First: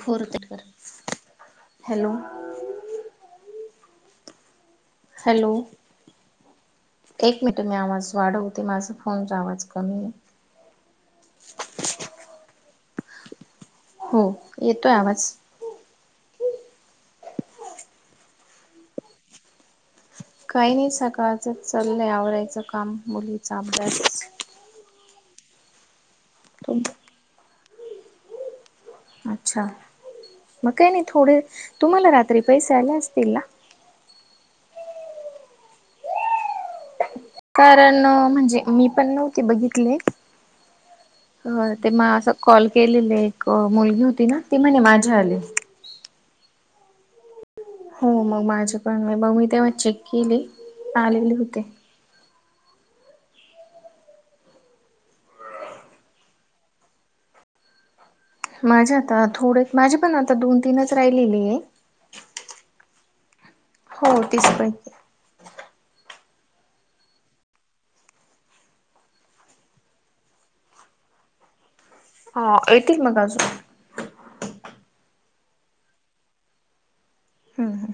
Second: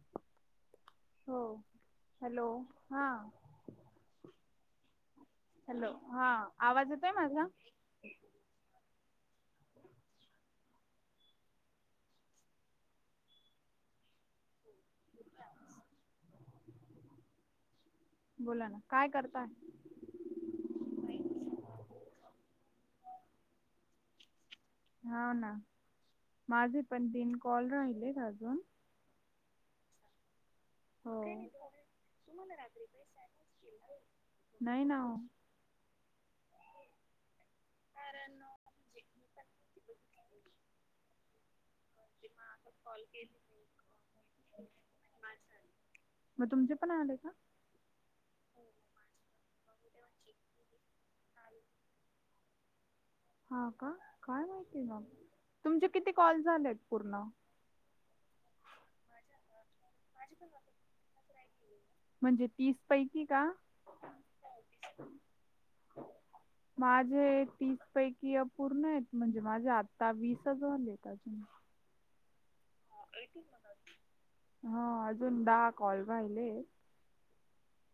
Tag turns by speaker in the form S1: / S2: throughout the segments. S1: Fourth कर
S2: हो hello हा
S1: हॅलो
S2: हा आवाज येतोय
S1: एक
S2: माझा
S1: मिनट मी आमझ वाढवते माझं आस फोनचा आवाज कमी हो येतोय आवाज
S2: बोला ना काय करताय
S1: काही नाही सकाळचं चाललं आवरायचं काम मुलीचा अभल्याचच
S2: हा ना माझे पण दिन कॉल राहिलेत अजून
S1: अच्छा मग काय नाही
S2: हो
S1: थोडे तुम्हाला रात्री पैसे आले असतील ना
S2: नाही ना
S1: कारण म्हणजे मी पण नव्हते बघितले ते असं त्यांना कॉल केलेले एक मुलगी होती ना ती म्हणे माझ्या आली
S2: मग तुमचे पण आले का
S1: हो मग माझे पण उद्या चेक केले आलेले होते
S2: हा का काय माहितीय ना तुमचे किती कॉल झालेत पूर्ण
S1: माझ्या आता थोडे माझे पण आता दोन तीनच राहिलेले आहेत
S2: म्हणजे तीस पैकी का?
S1: हो तीस पैकी
S2: माझे तीस पैकी अपूर्ण आहेत म्हणजे माझे आता वीस जालेेत अजून
S1: हा एतील ना
S2: जमील ना हा अजून दहा कॉल राहिले
S1: हुम हु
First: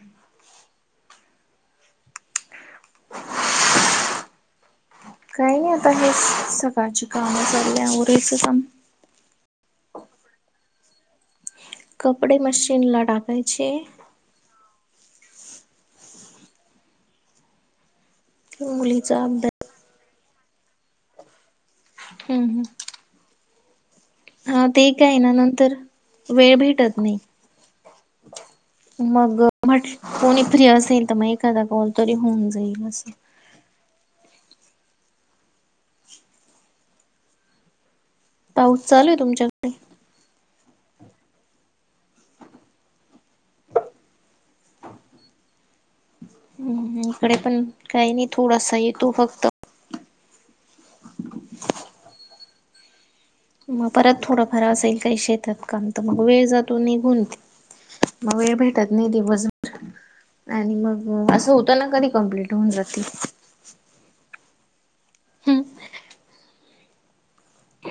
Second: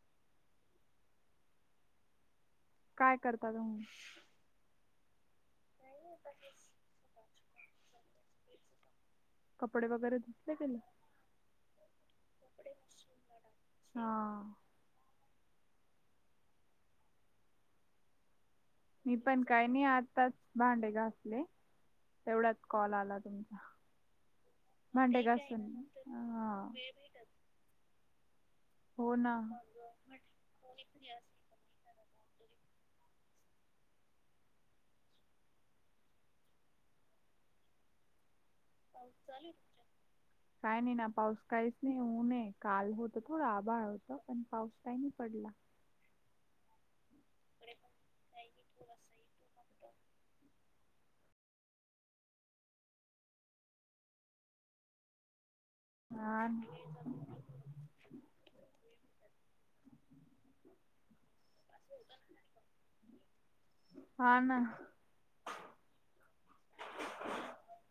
S2: काय करता तुम्ही
S1: होत आहेत सकाळची कामं ली उरायचं काम
S2: कपडे वगैरे धुसले कि नाही
S1: कपडे मशीन टाकायचे आहे
S2: हा मी
S1: मुलीचा
S2: पण काय
S1: अभ्यास
S2: नाही आताच भांडे घासले
S1: हम्म
S2: तेवढ्यात
S1: हम्म
S2: कॉल आला तुमचा
S1: हा ते काय
S2: भांडे
S1: ना
S2: घासून
S1: नंतर
S2: हा
S1: वेळ भेटत नाही
S2: हो ना.
S1: मग म्हट कोणी तरी असेल तर मग एकदा कॉल तरी होऊन जाई बस. पाऊस चालू
S2: हो
S1: आहे
S2: चाल तुमच्या
S1: [inaudible]
S2: काही नाही ना पाऊस काहीच नाही होऊनये काल होत थोडं आभाळ होत पण पाऊस काही नाही पडला
S1: इकडे पण काही नाही थोडासा येतो फक्त मग परत थोडा फार असेल काही शेतात काम तर मग वेळ
S2: हा न-
S1: जातो निघुन म वेळ भेटत नाही दिवसभर. आणि मग असं होतं ना कधी कंप्लीट होऊन जातील.
S2: हा ना.
S1: हम्म.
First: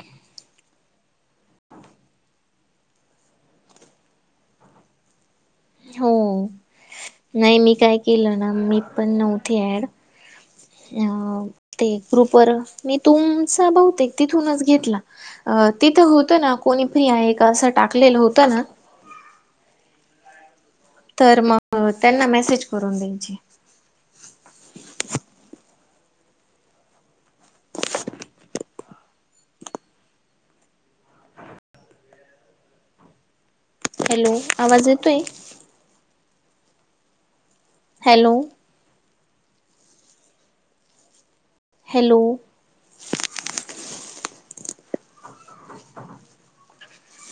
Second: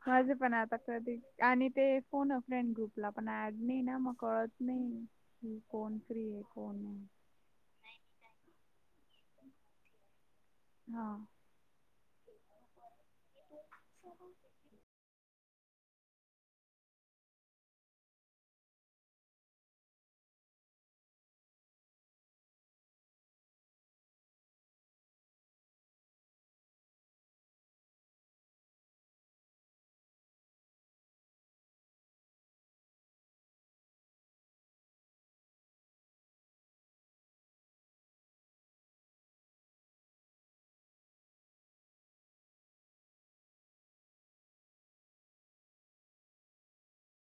S2: माझे पण आता कधी आणि ते फोन फ्रेंड ग्रुपला पण ऍड नाही ना मग कळत नाही. को कोण फ्री आहे
S1: हो
S2: कोण नाही.
S1: नाही मी काय केलं ना मी पण नव्हते ऍड
S2: हा.
S1: अ ते ग्रुप वर मी तुमचा बहुतेक तिथूनच घेतला. अ तिथं होतं ना कोणी फ्री आहे का असं टाकलेलं होतं ना तर मग त्यांना मेसेज करून द्यायची. हॅलो आवाज येतो आहे. हॅलो. हॅलो.